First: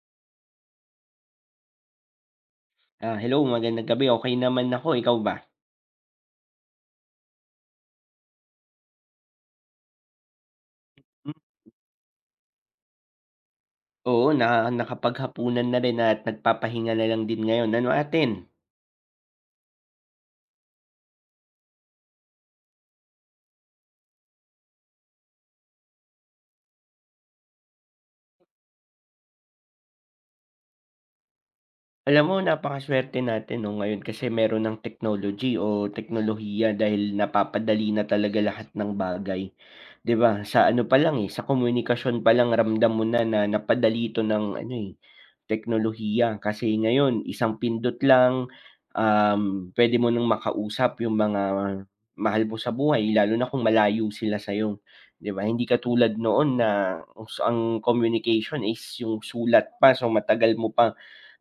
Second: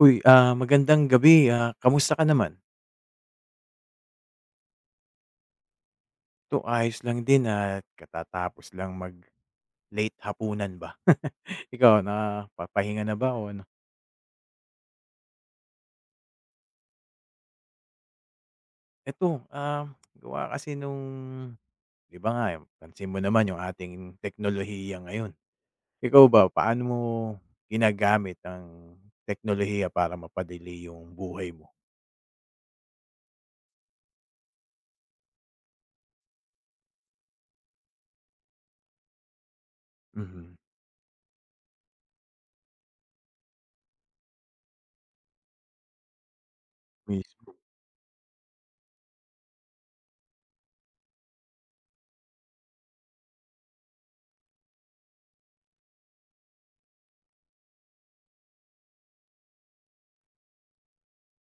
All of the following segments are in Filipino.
Uy, ah, magandang gabi, ah, kamusta ka naman? Ah, hello magandang gabi, okey naman ako ikaw ba? 'To ayos lang din at katatapos lang mag-late hapunan ba. M. Ikaw na papahinga na ba o ano? Oo, na nakapaghapunan na rin at nagpapahinga na lang din ngayon, ano atin? Ito, ah, gawa kasi nung di ba nga, pansin mo naman yung ating teknolohiya ngayon. Ikaw ba paano mo ginagamit ang teknolohiya para mapadali yung buhay mo? Alam mo napaka-suwerte natin 'no, ngayon kasi mayro'n ng technology o teknolohiya dahil napapadali na talaga lahat ng bagay. 'Di ba, Mhm. sa ano palang, eh, sa komunikasyon palang ramdam mo na na napadali ito ng ano, eh, teknolohiya. Kasi ngayon, Mismo. isang pindot lang, um, puwede mo ng makausap yung mga mahal mo sa buhay, lalo na kung malayo sila sa'yo 'di ba. Hindi katulad noon na os ang communication is yung sulat pa so, matagal mo pa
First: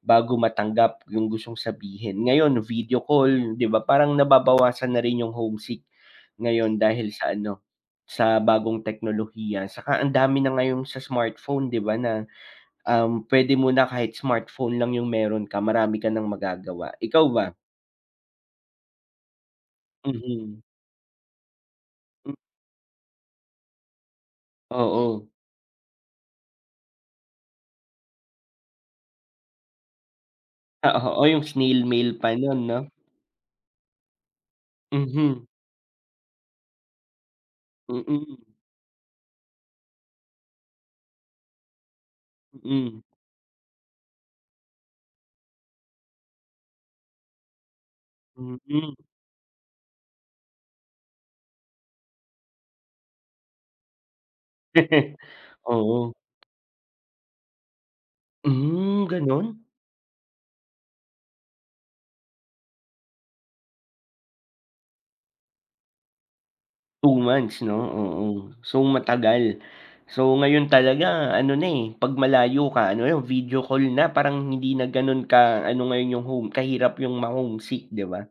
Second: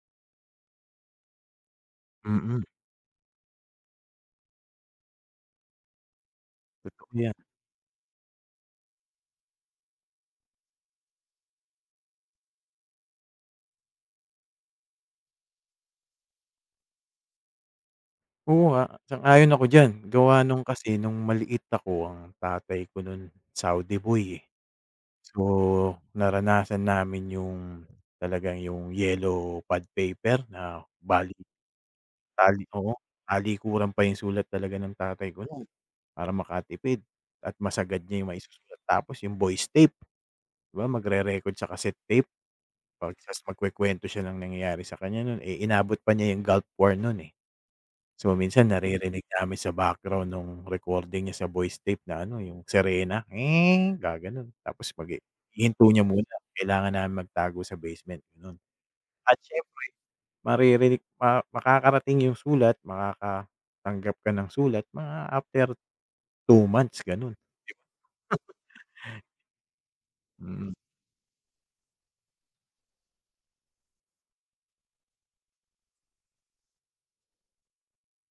bago matanggap yung gustong sabihin. Ngayon, Mm. video call 'di ba, parang nababawasan na rin yung homesick ngayon Totoo dahil sa 'yan. ano, sa bagong teknolohiya. 'Tsaka ang dami na ngayong sa smartphone 'di ba na, um, puwede mo na kahit smartphone lang yung mayro'n ka, marami ka ng magagawa, ikaw ba? Oo nga, sang-ayon ako diyan, gawa Mhm. nung kasi nung maliit ako Hmm. ang tatay ko no'n Saudi boy, eh. Oo. So, naranasan namin yung talagang yung yellow pad paper na Ah, oo bali yung snail mail pa no'n, no? taliko talikuran pa yung sulat talaga ng tatay ko Mhm. no'n para makatipid at masagad niya yung Mm. maisusulat. Tapos yung voice tape di ba, magrere-record sa cassette tape Mm. pag ta's magkukuwento siya ng nangyayari sa kanya no'n, eh, inabot pa nya yung Gulf War no'n, eh. So, minsan Mm. naririnig namin sa background nung recording niya sa voice tape na ano, eh, yung sirena "nge" gagano'n. Tapos magi ihinto niya Oo. muna kailangan na magtago sa basement gano'n Mhm, at gano'n? siyempre maririnig maka makakarating yung sulat makakatanggap ka ng sulat mga after 2 months Two gano'n. months 'no? Oo, [unintelligible] so matagal. So, ngayon Mm. talaga ano na, eh, pag malayo ka, ano lang, video call na. Parang hindi na gano'n ka ano ngayon yung home kahirap yung ma homesick, di ba?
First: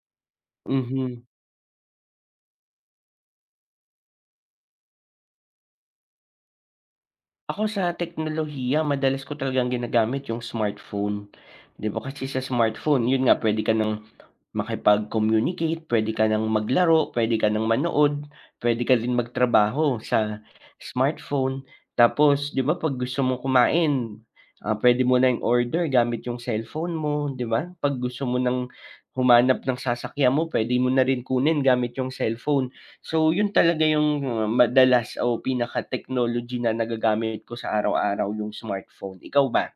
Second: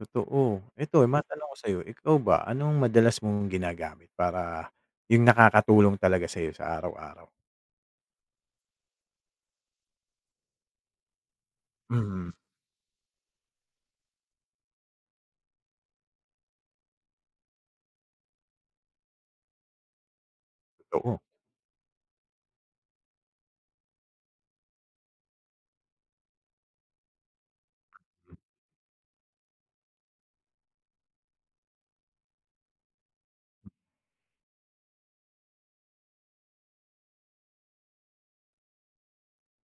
Totoo. Eto, eh, Mhm. matanong ko sa'yo. Ikaw ba, anong madalas mong ginagamit para 'yong nakakatulong talaga sayo sa araw-araw? Ako sa teknolohiya madalas ko talagang ginagamit 'yong smartphone. 'Di ba kasi Mhm. sa smartphone, 'yon nga, pwede ka nang makipag-communicate, puwede ka nang maglaro, pwede ka nang manood, puwede ka din magtrabaho sa Oo. smartphone. Tapos 'di ba pag gusto mo kumain, ah, pwede mo na i-order gamit 'yong cellphone mo, 'di ba? Pag gusto mo nang humanap ng sasakyan mo, pwede mo na rin kunin gamit 'yong cellphone. So 'yon talaga 'yong madalas o pinaka technology na nagagamit ko sa araw-araw, 'yong smartphone. Ikaw ba?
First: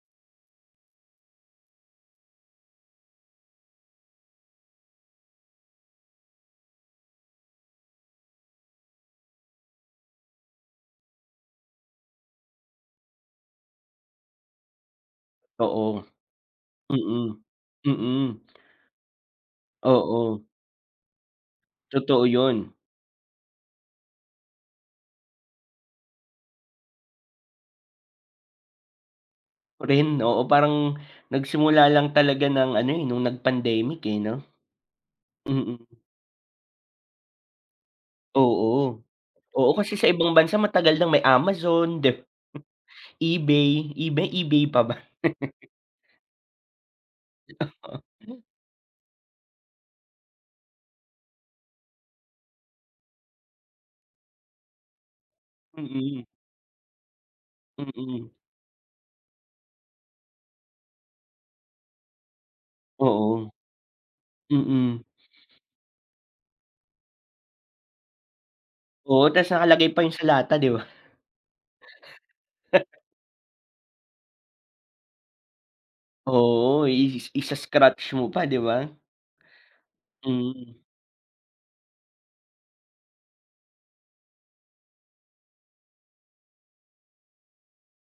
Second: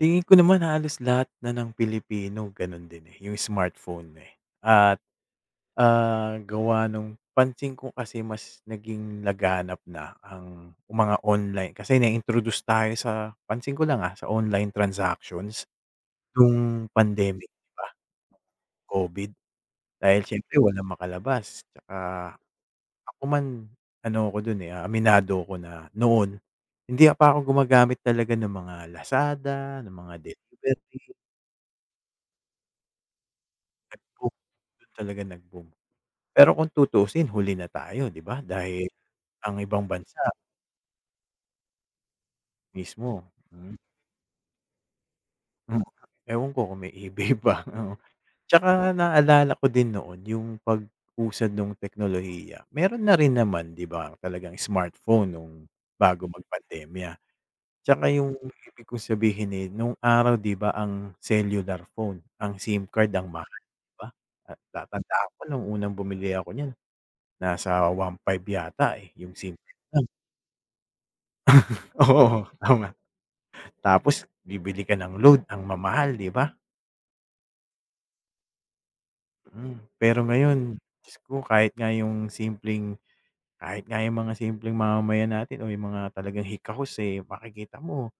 Tingin ko naman halos lahat na ng Pilipino gano'n din, eh, 'yong smartphone, eh. At, ah, gawa nung pansin ko kasi mas naging laganap na ang mga online. Kasi na-introduce tayo sa pansin ko lang, ah, sa online transactions Oo. no'ng Mm. pandemic, 'di ba? Mm. COVID. Dahil Oo. siyempre walang makalabas, tsaka Totoo 'yon. ako man, ano ko do'n, eh, ah, aminado ko na noon hindi a pa ako gumagamit talaga ng mga Lazada, Ako ng mga rin, oo. Parang delivery. nagsimula lang talaga ng ano, eh, no'ng nag-pandemic, eh, Nag-boom. 'no? Do'n talaga nag-boom. Mm. Pero kung tutuusin, huli na tayo, 'di ba, dahil Oo. ang Oo, ibang kasi sa bansa ibang bansa matagal nang may Amazon, dep mismo. Mm. eBay. eBay eBay pa ba? Hmm. Ewan ko kung may eBay pa, oo. Oo. Tsaka naalala ko din noon 'yong pag-usad nung teknolohiya. Meron na rin naman, 'di ba, talagang smartphone no'ng Mm. bago mag pandemya. Tsaka Mm. 'yong ibig kong sabihin, eh, no'ng araw, 'di ba ang cellular phone, ang SIM card ang Oo. mahal, 'di ba? Mm. Natatandaan ko no'ng unang bumili ako niyan, nasa 1500 yata eh, Oo, 'yong tas SIM nakalagay pa lang. 'yon sa lata, 'di ba? Oo tama. Tapos bibili ka ng load, ang mamahal, 'di ba? Oo, iis isa-scratch mo pa, 'di ba? Mm. Pero ngayon, Mm. Diyos ko, kahit nga 'yong simpleng kahit nga 'yong mga simpleng mamamayan natin o 'yong mga talagang hikahos, eh, makikita mo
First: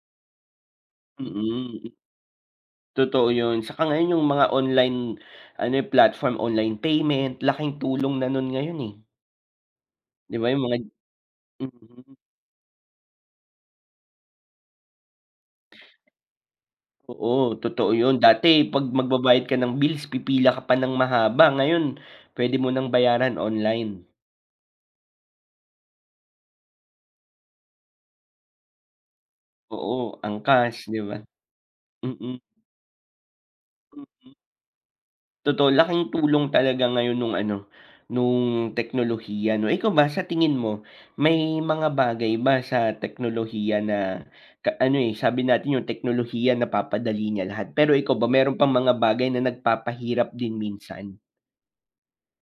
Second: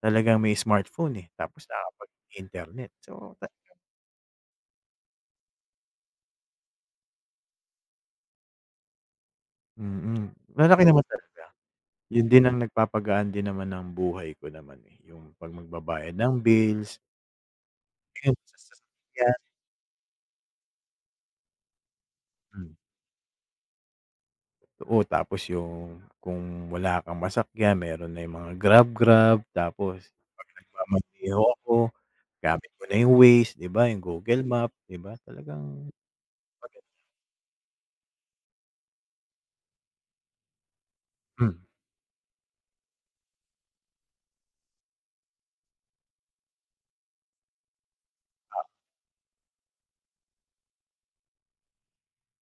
talagang may smartphone, eh. Tapos Mm. nakapag internet Totoo so ta 'yon. Tsaka ngayon 'yong mga online ano, eh, platform, online payment, laking tulong na nun ngayon, eh. Mm, 'Di ba 'yong mga malaki naman talaga. mm. 'Yon din ang nagpapagaan din naman ng buhay ko naman, eh, 'yong 'pag magbabayad ng bills Oo, totoo 'yon. 'Yon sa Dati pag sasakyan. magbabayad ka ng bills, pipila ka pa ng mahaba. Ngayon pwede mo Hmm. nang bayaran online. Totoo. Tapos 'yong kung wala kang masakyan meron na 'yong mga Grab, Grab. Tapos Oo, 'pag Angkas, 'di ba? nagmamaneho ako, Mm. gamit ko na 'yong Waze, 'di ba, 'yong Mm. Google Map, 'di ba? Totoo. Talagang Laking tulong [unintelligible] talaga ngayon nung ano, nung teknolohiya, 'no. Ikaw ba, sa tingin mo Hmm. may mga bagay ba sa teknolohiya na ka ano, eh, sabi natin 'yong teknolohiya napapadali niya lahat. Pero ikaw ba meron Ah. bang mga bagay na nagpapahirap din minsan?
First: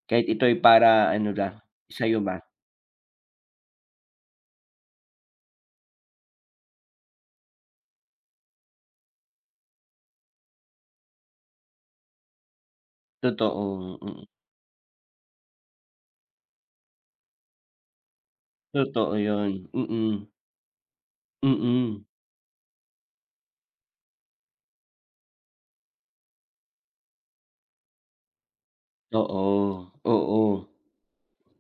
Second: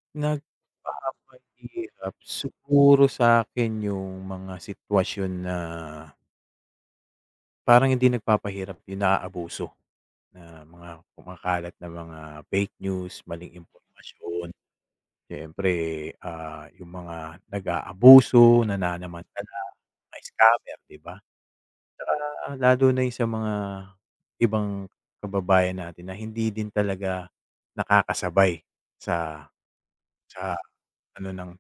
Kahit ito'y para ano ba, Nagpapahirap? sa'yo ba? Siguro sa'kin 'yong mga sitwasyon na parang hindi nagpapahirap, 'yong naaabuso na mga kumakalat na mga fake news, maling Totoong mm. impormasyon. Siyempre, ah, 'yong mga nag-aabuso, Totoo nananamantala, 'yon, mga mm. scammer, 'di ba? Mm. Tsaka lalo na 'yong sa mga ibang kababayan natin na hindi din talaga nakakasabay sa Oo, sa oo. ano ng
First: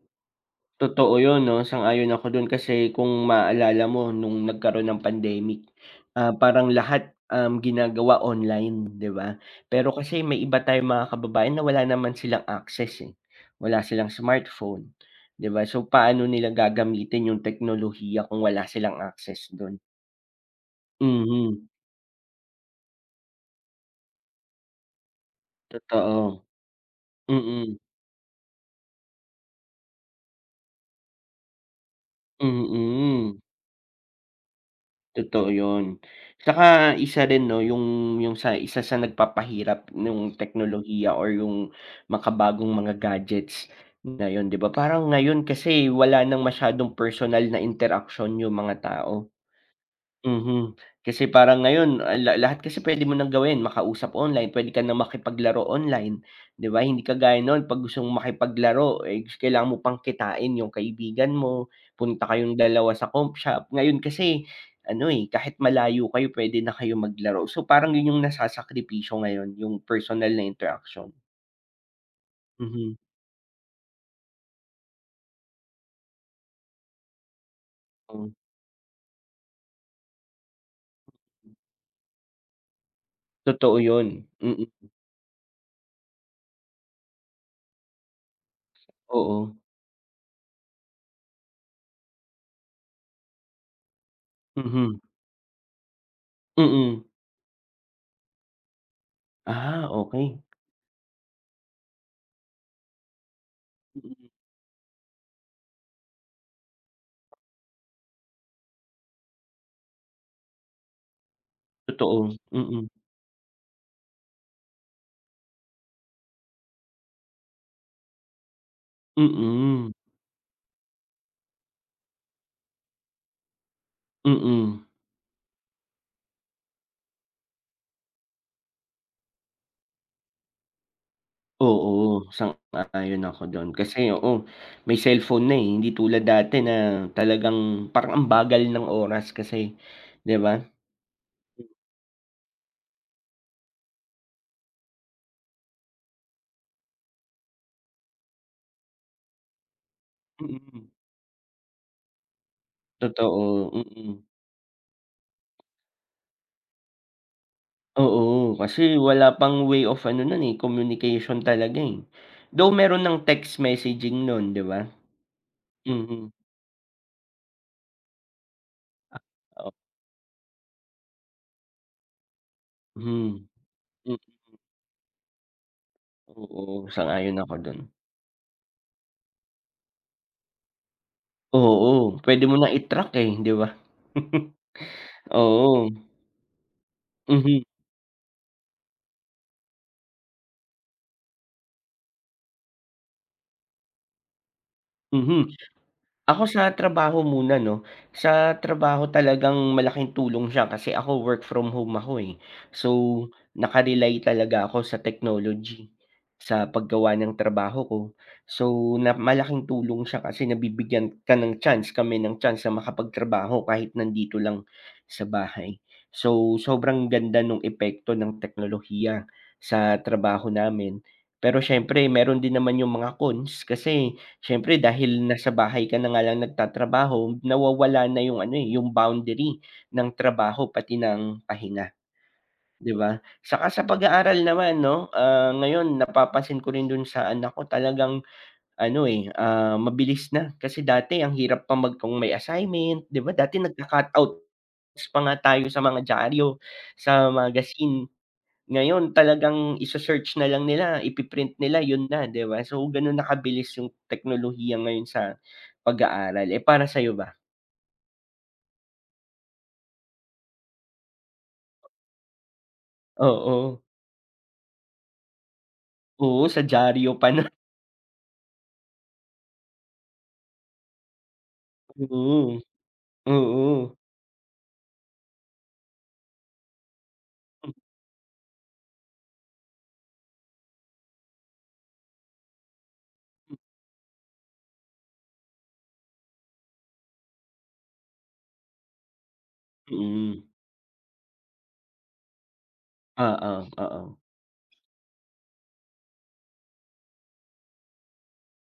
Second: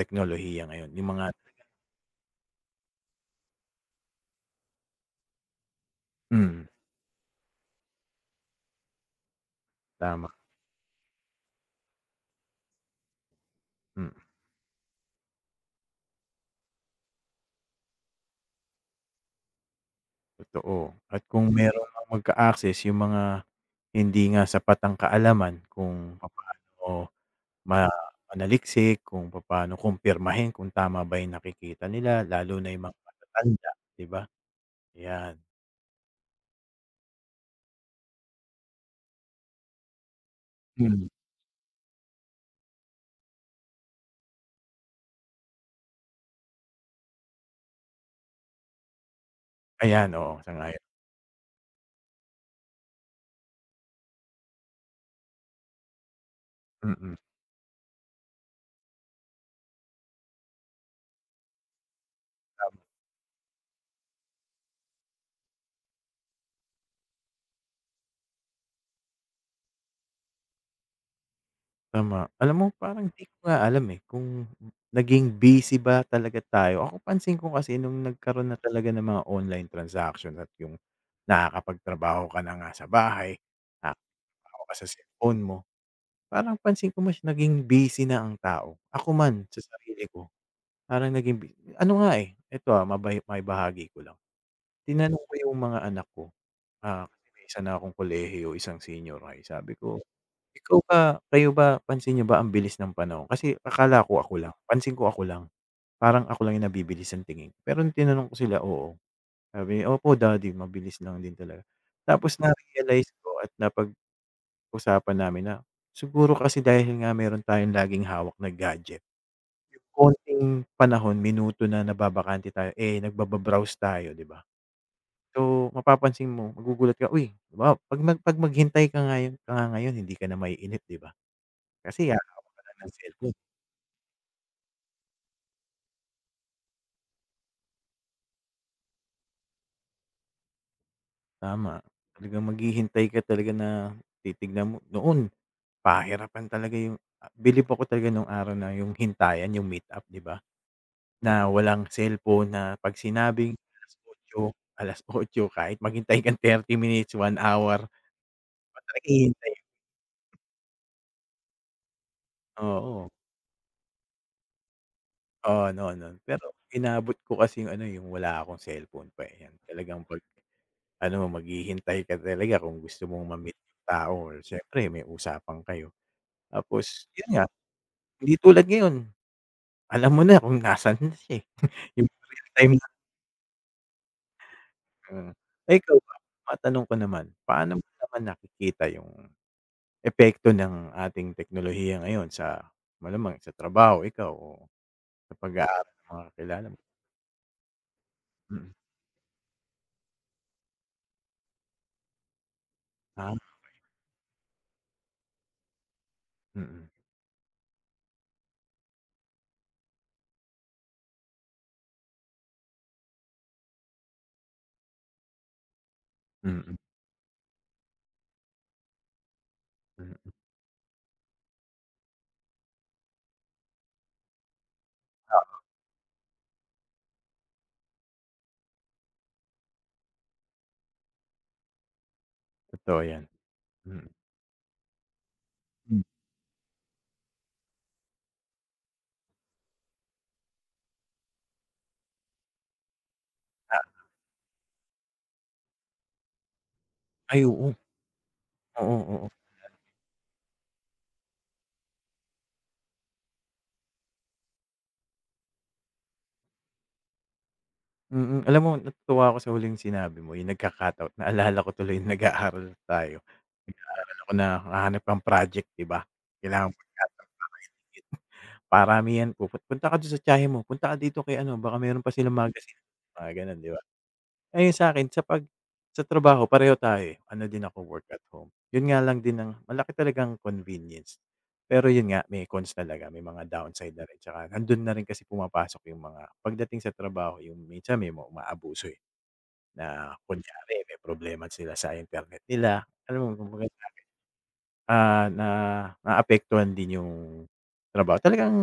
teknolohiya ngayon. 'Yong Totoo mga 'yon 'no. Sang-ayon ako do'n. Kasi kung maaalala mo nung nagkaroon ng pandemic, ah, Mm. parang lahat, uhm, ginagawa online, 'di ba? Pero kasi Tama. may iba tayong mga kababayan na wala naman silang access, eh. Wala silang Mm. smartphone, 'di ba? So paano nila gagamitin 'yong teknolohiya kung wala silang access do'n? Totoo, at kung Mhm. meron mang magka-access yung mga hindi nga sapat ang kaalaman kung Totoo. papaano Mm. ma manaliksik, kung papaano kumpirmahin kung tama ba yung nakikita nila lalo na yung mga Mm. matatanda, 'di ba? 'Yan. Totoo yun, tsaka isa rin, 'no, yung yung sa isa sa nagpapahirap nung Hmm. teknolohiya or yung makabagong mga gadgets ngayon, 'di ba? Parang ngayon kasi, wala ng masyadong personal na interaksyon yung mga tao. Ayan, oo, Mhm. sang-ayon. Kasi parang ngayon, ah, la lahat kasi puwede mo nang gawin, makausap online, puwede ka na makipaglaro online, 'di ba? Hindi Mm. kagaya nun, 'pag gusto mong makipaglaro, eh, kailangan mo pang kitain yung kaibigan mo, punta kayong Tama. dalawa sa comp shop. Ngayon kasi ano, eh, kahit malayo kayo, puwede na kayong maglaro. So, parang yun yung nasasakripisyo ngayon, yung personal na interaksyon. Tama. Alam mo, Mhm. parang 'di ko nga alam, eh, kung naging busy ba talaga tayo. Ako, pansin ko kasi nung Hmm. nagkaroon na talaga ng mga online transaction at yung nakakapagtrabaho ka na nga sa bahay. Totoo yun, Nakahawak mm. ka sa cellphone mo, parang pansin ko, mas naging busy na ang tao. Ako man Oo. sa sarili ko, parang naging bu ano nga, eh, eto, ah, maba maibahagi ko lang. Mhm. Tinanong ko yung mga anak ko. Ah, Mm. kasi may isa na akong kolehiyo, isang senior high, sabi Ah, ko, okey. "Ikaw ba, kayo ba, pansin niyo ba ang bilis ng panahon?" Kasi akala ko, Mm. ako lang. Pansin ko, ako lang. Parang ako lang yung nabibilis ang tingin, pero nung tinanong ko sila, oo, sabi nila, "Opo, Daddy, mabilis lang din talaga." Totoo, Tapos mm. na-realize ko at napag-usapan namin na siguro kasi dahil nga meron tayong laging hawak na gadget. Yung Mm. konting panahon, minuto na nababakante tayo, eh, nagbaba-browse tayo, 'di ba? Mm. So, mapapansin mo, magugulat ka, uy, halimbawa 'pag nag 'pag maghintay ka ngayon ka nga ngayon hindi ka na maiinip, 'di ba? Oo, Kasi hahawak ka na ng sang-ayon cellphone. ako dun kasi, oo. May cellphone na, eh, hindi tulad dati na talagang parang ang bagal ng oras kasi. 'Di ba? Tama. Talagang maghihintay ka talaga na titignan mo noon pahirapan talaga yung ah, bilib talaga ako nung araw na yung hintayan yung meet up, 'di ba? Mhm. Na walang cellphone na 'pag sinabing Totoo, alas mm. otso, 8:00, kahit maghintay kang 30 minutes, 1 hour. 'Di Oo, ba, kasi talagang wala hihintayin? pang way of ano nun, eh, communication talaga, eh. Though meron Oo. ng text messaging nun, 'di ba? Oo, noon noon. Mhm. Pero inabot ko kasi yung ano, eh, yung wala akong cellphone Ah, pa, eh. o Talagang 'pag ano, maghihintay ka talaga kung gusto mong Mhm, ma-meet yung tao mm. or siyempre may usapan kayo. Oo, Tapos yun sang-ayon nga, ako dun. hindi tulad ngayon, alam mo na kung nasaan siya, eh, yung Oo, puwede real mo na time na i-track, eh, hindi ba? Mm. Eh, Oo. ikaw ba, matanong ko naman, Mhm. paano mo naman nakikita yung epekto ng ating teknolohiya ngayon sa malamang, sa trabaho? Ikaw? O sa Mhm. pag-aaral ng mga Ako, kakilala sa mo? trabaho muna, 'no? Sa Mm. trabaho, talagang malaking tulong siya. Kasi ako, work from home ako, eh. So, Ah, okey. naka-rely talaga ako sa technology sa Mm. paggawa ng trabaho ko. So, na malaking tulong siya kasi nabibigyan ka ng chance, kami ng chance sa makapagtrabaho kahit nandito lang sa bahay. So, Mm. sobrang ganda nung epekto ng teknolohiya sa Mm. trabaho namin pero siyempre meron din naman yung mga cons kasi siyempre, dahil nasa Oo. bahay ka na nga lang nagtatrabaho, nawawala na yung ano, eh, yung boundary ng trabaho pati ng pahinga, 'di Totoo ba? yan. Saka sa Mm. pag-aaral naman, 'no, ah, ngayon Hmm. napapansin ko rin dun sa anak ko, talagang ano, eh, ah, mabilis na, kasi dati ang hirap pa mag kung may assignment, 'di ba? Dati Ah, o. nagka-cut outs pa nga tayo sa mga diaryo, sa Ay, oo. magazine. Oo, Ngayon, oo. talagang ise-search na lang nila, ipi-print nila, yun na, 'di ba? So, ganun na kabilis yung teknolohiya ngayon sa pag-aaral. Eh, para sa'yo ba? Mm, alam mo natutuwa ako sa huling sinabi mo, yung nagka-cut out, naalala ko tuloy nung nag-aaral tayo. Ah, oo. Nag-aaral ako na, hahanap ng project di ba, Oo, sa kailangan dyaryo pa nun. [unintelligible] Paramihan, puput "Punta ka dun sa tiyahin mo. Punta ka dito kay ano, baka meron pa silang Mm. magazine." Mga ganun, di ba? Mm. Ah, yung sa'kin sa pag sa trabaho pareho tayo, eh, ano din Hmm. ako work at home, yun nga lang din ang malaki talaga ang convenience. Pero yun nga, may cons talaga, may mga Hmm. downside na rin tsaka nandun na rin kasi pumapasok yung mga pagdating sa trabaho. Yung minsan may mga umaabuso, eh, na Mm. kunyari may problema sila sa internet nila. Alam mo, Oo, kumbaga sa'kin, oo. ah, naaapektuhan din yung trabaho. Talagang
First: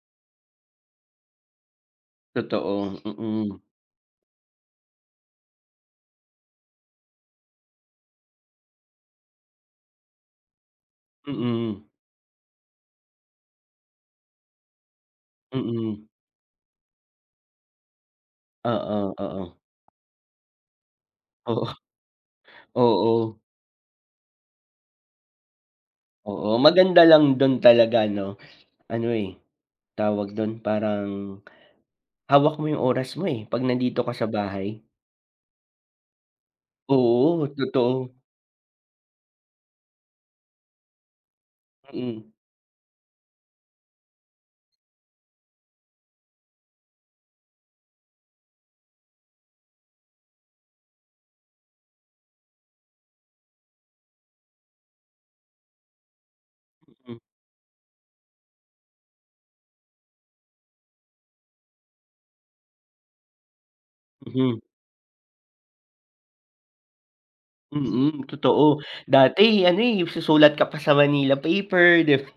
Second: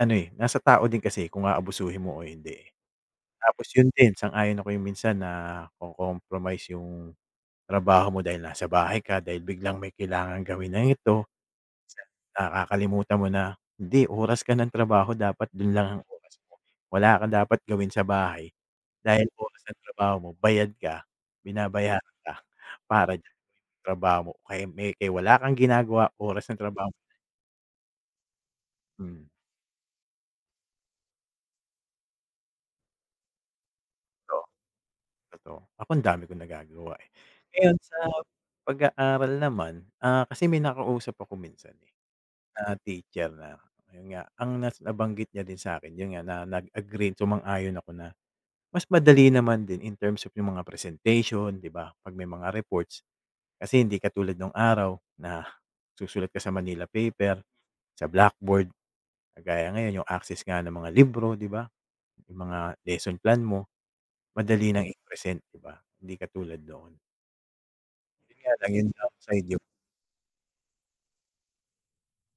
ano, eh, nasa tao din kasi, kung aabusuhin mo o hindi, eh. Totoo, mm. Tapos yun din, sang-ayon ako yung minsan nako-compromise yung trabaho mo dahil nasa bahay ka, dahil biglang may kailangang gawin na ito. Mm. Minsan, nakakalimutan mo na, hindi, oras ka ng trabaho dapat dun lang ang Mm. oras mo. Wala ka dapat gawin sa bahay Oo, dahil oo. oras ng trabaho mo, bayad ka, Oo, binabayaran ka, para diyan oo. trabaho mo. Kaya may, kay wala kang ginagawa oras Oo, ng trabaho maganda lang dun talaga 'no? Ano, Mm. eh, tawag dun, parang hawak mo yung oras mo, eh, pag nandito ka sa Totoo, bahay. totoo. Ako, ang dami kong nagagawa, eh. Oo, Ngayon sa totoo. pag-aaral naman, ah, kasi may nakausap ako minsan, eh, Mm. na teacher na, ayun nga. Ang nas nabanggit niya din sa'kin yun nga, na nag-agree, sumang-ayon ako na, mas madali naman din in terms of yung mga presentation, di ba, pag may mga reports. Kasi hindi katulad nung araw na susulat ka sa Manila Mm. paper, sa blackboard. Kagaya ngayon yung access nga ng mga libro, di ba, yung mga lesson plan mo, Mhm. madali ng i-present, di ba? Hindi katulad noon. Mm, Yun nga lang totoo. yung downside, yung Dati ano, eh, susulat ka pa sa manila paper, 'di ba?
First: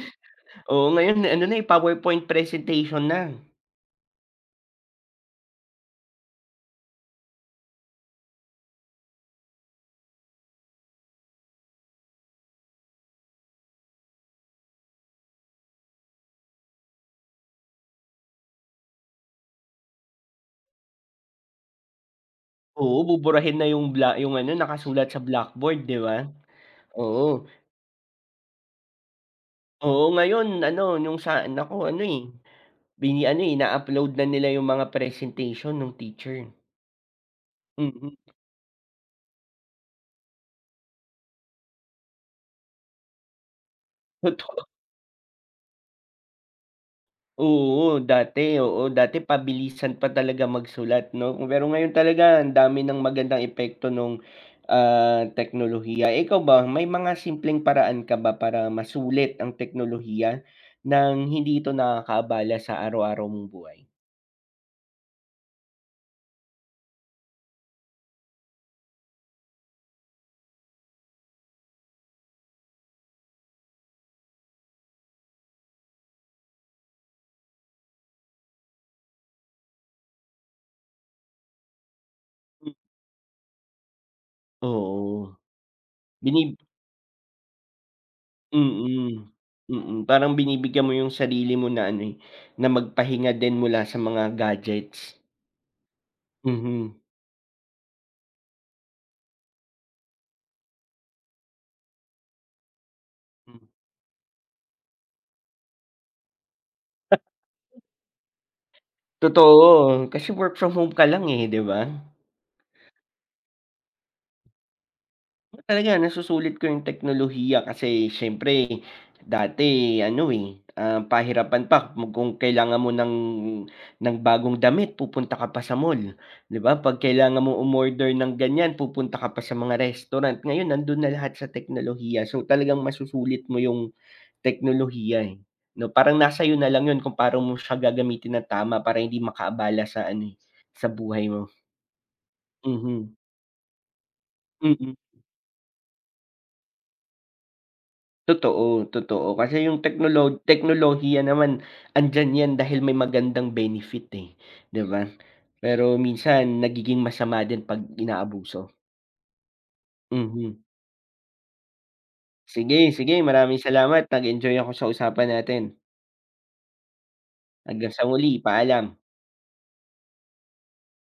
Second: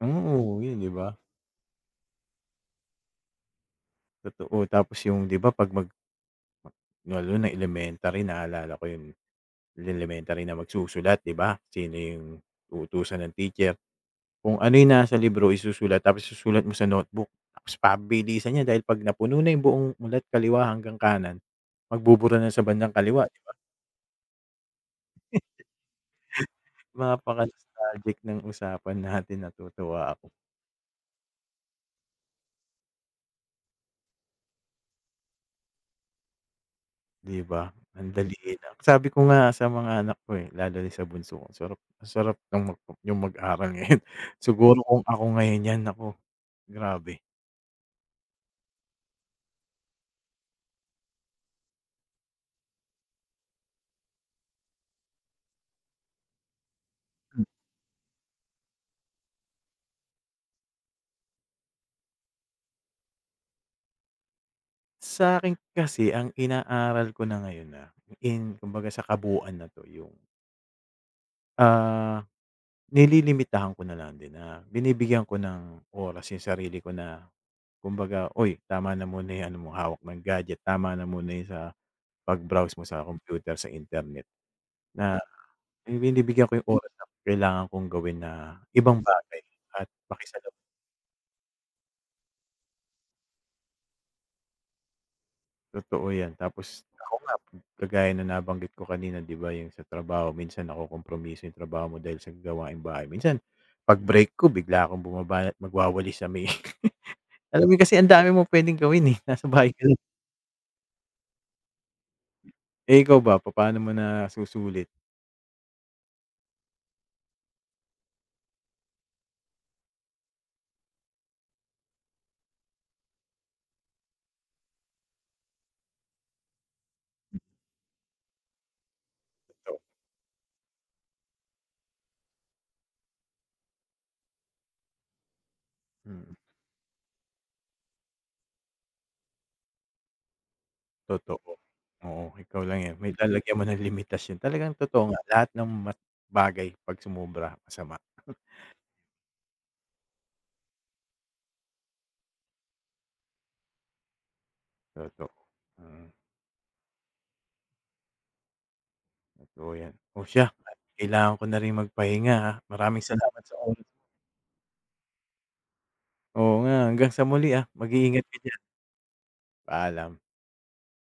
Mm, uuwi, 'di Oo, ba? ngayon ano na, eh, PowerPoint presentation na. Totoo, tapos yung, 'di ba 'pag mag lalo na elementary naalala ko yun, eh. Elementary na magsusulat, 'di ba? Sino yung uutusan ng teacher. Kung ano yung na sa libro isusulat, tapos isusulat mo sa notebook. Tapos pabilisan 'yan dahil 'pag napuno na yung buong mula't kaliwa hanggang kanan. Magbubura na sa bandang Oo, kaliwa, 'di ba? buburahin na yung bla yung ano nakasulat sa blackboard, 'di ba? Napaka Oo. nostalgic ng usapan natin, Oo, natutuwa ako. ngayon ano yung sa anak ko ano, eh, bini ano, ina-upload na nila yung mga presentation nung teacher. 'Di ba, ang Mm. dali lang. Sabi ko nga sa mga anak ko, eh, lalo yung sa bunso ko. Sarap, sarap ng mag yung mag-aral ngayon, Totoo. siguro kung ako ngayon yan naku, grabe! Oo, dati. Oo, dati pabilisan pa talaga magsulat, 'no. Pero ngayon talaga, ang dami ng magandang epekto nung, ah, teknolohiya. Ikaw ba may mga M. simpleng paraan ka ba para masulit ang teknolohiya nang hindi ito nakakaabala sa araw-araw mong buhay? Sa'kin kasi ang inaaral ko na ngayon na in kumbaga sa kabuuan na to yung ah, nililimitahan ko na lang din na binibigyan ko ng oras yung sarili ko na kumbaga, "Uy tama na muna yan ano mo hawak ng gadget, tama na muna yung sa Hmm. pag-browse mo sa kompyuter sa internet." Na Oo. binibigyan Binib ko yung oras na kailangan kong gawin na ibang Mm. bagay at Mm, parang pakisalamu binibigyan mo yung sarili mo na ano, eh, na magpahinga din mula sa mga gadgets. Totoo yan, tapos Mhm. ako nga kagaya na nabanggit ko kanina di ba, yung sa trabaho minsan nako-kompromiso yung trabaho mo dahil sa gawaing bahay. Minsan Hmm. pag break ko bigla akong bumabanat magwawalis sa may Alam mo kasi ang dami mo puwedeng gawin, eh, nasa bahay ka lang. Totoo, kasi work from home ka lang, eh, di ba? Eh, ikaw ba papaano mo nasusulit? Talaga nasusulit ko yung teknolohiya kasi siyempre dati ano, eh, ah, pahirapan pa mo kung kailangan mo ng ng bagong damit pupunta ka pa sa mall di ba, pag Hmm. kailangan mo umorder ng ganyan pupunta ka pa sa mga To restaurant. Ngayon nando'n na lahat sa teknolohiya. So, talagang masusulit mo yung teknolohiya, eh, 'no, parang Mm. nasa iyo na lang 'yon kung pa'no mo siya gagamitin ng tama para hindi makaabala sa ano, eh, sa buhay mo. Totoo. Oo, ikaw lang yan may Mhm. lalagyan mo ng limitasyon talagang Mm. totoo nga lahat ng ma bagay pag sumobra masama. Totoo, totoo. Kasi yung teknolo teknolohiya naman andiyan yan dahil may magandang benefit, eh, di ba? Toto Pero mm. minsan nagiging masama din pag inaabuso. Totoo yan. Oh, siya Mhm. kailangan ko na rin magpahinga, ha, Sige, maraming sige salamat sa maraming oras. salamat nag-enjoy ako sa usapan natin. Oo nga hanggang sa muli, ah, Hanggang sa mag-iingat ka muli, diyan. paalam. Paalam.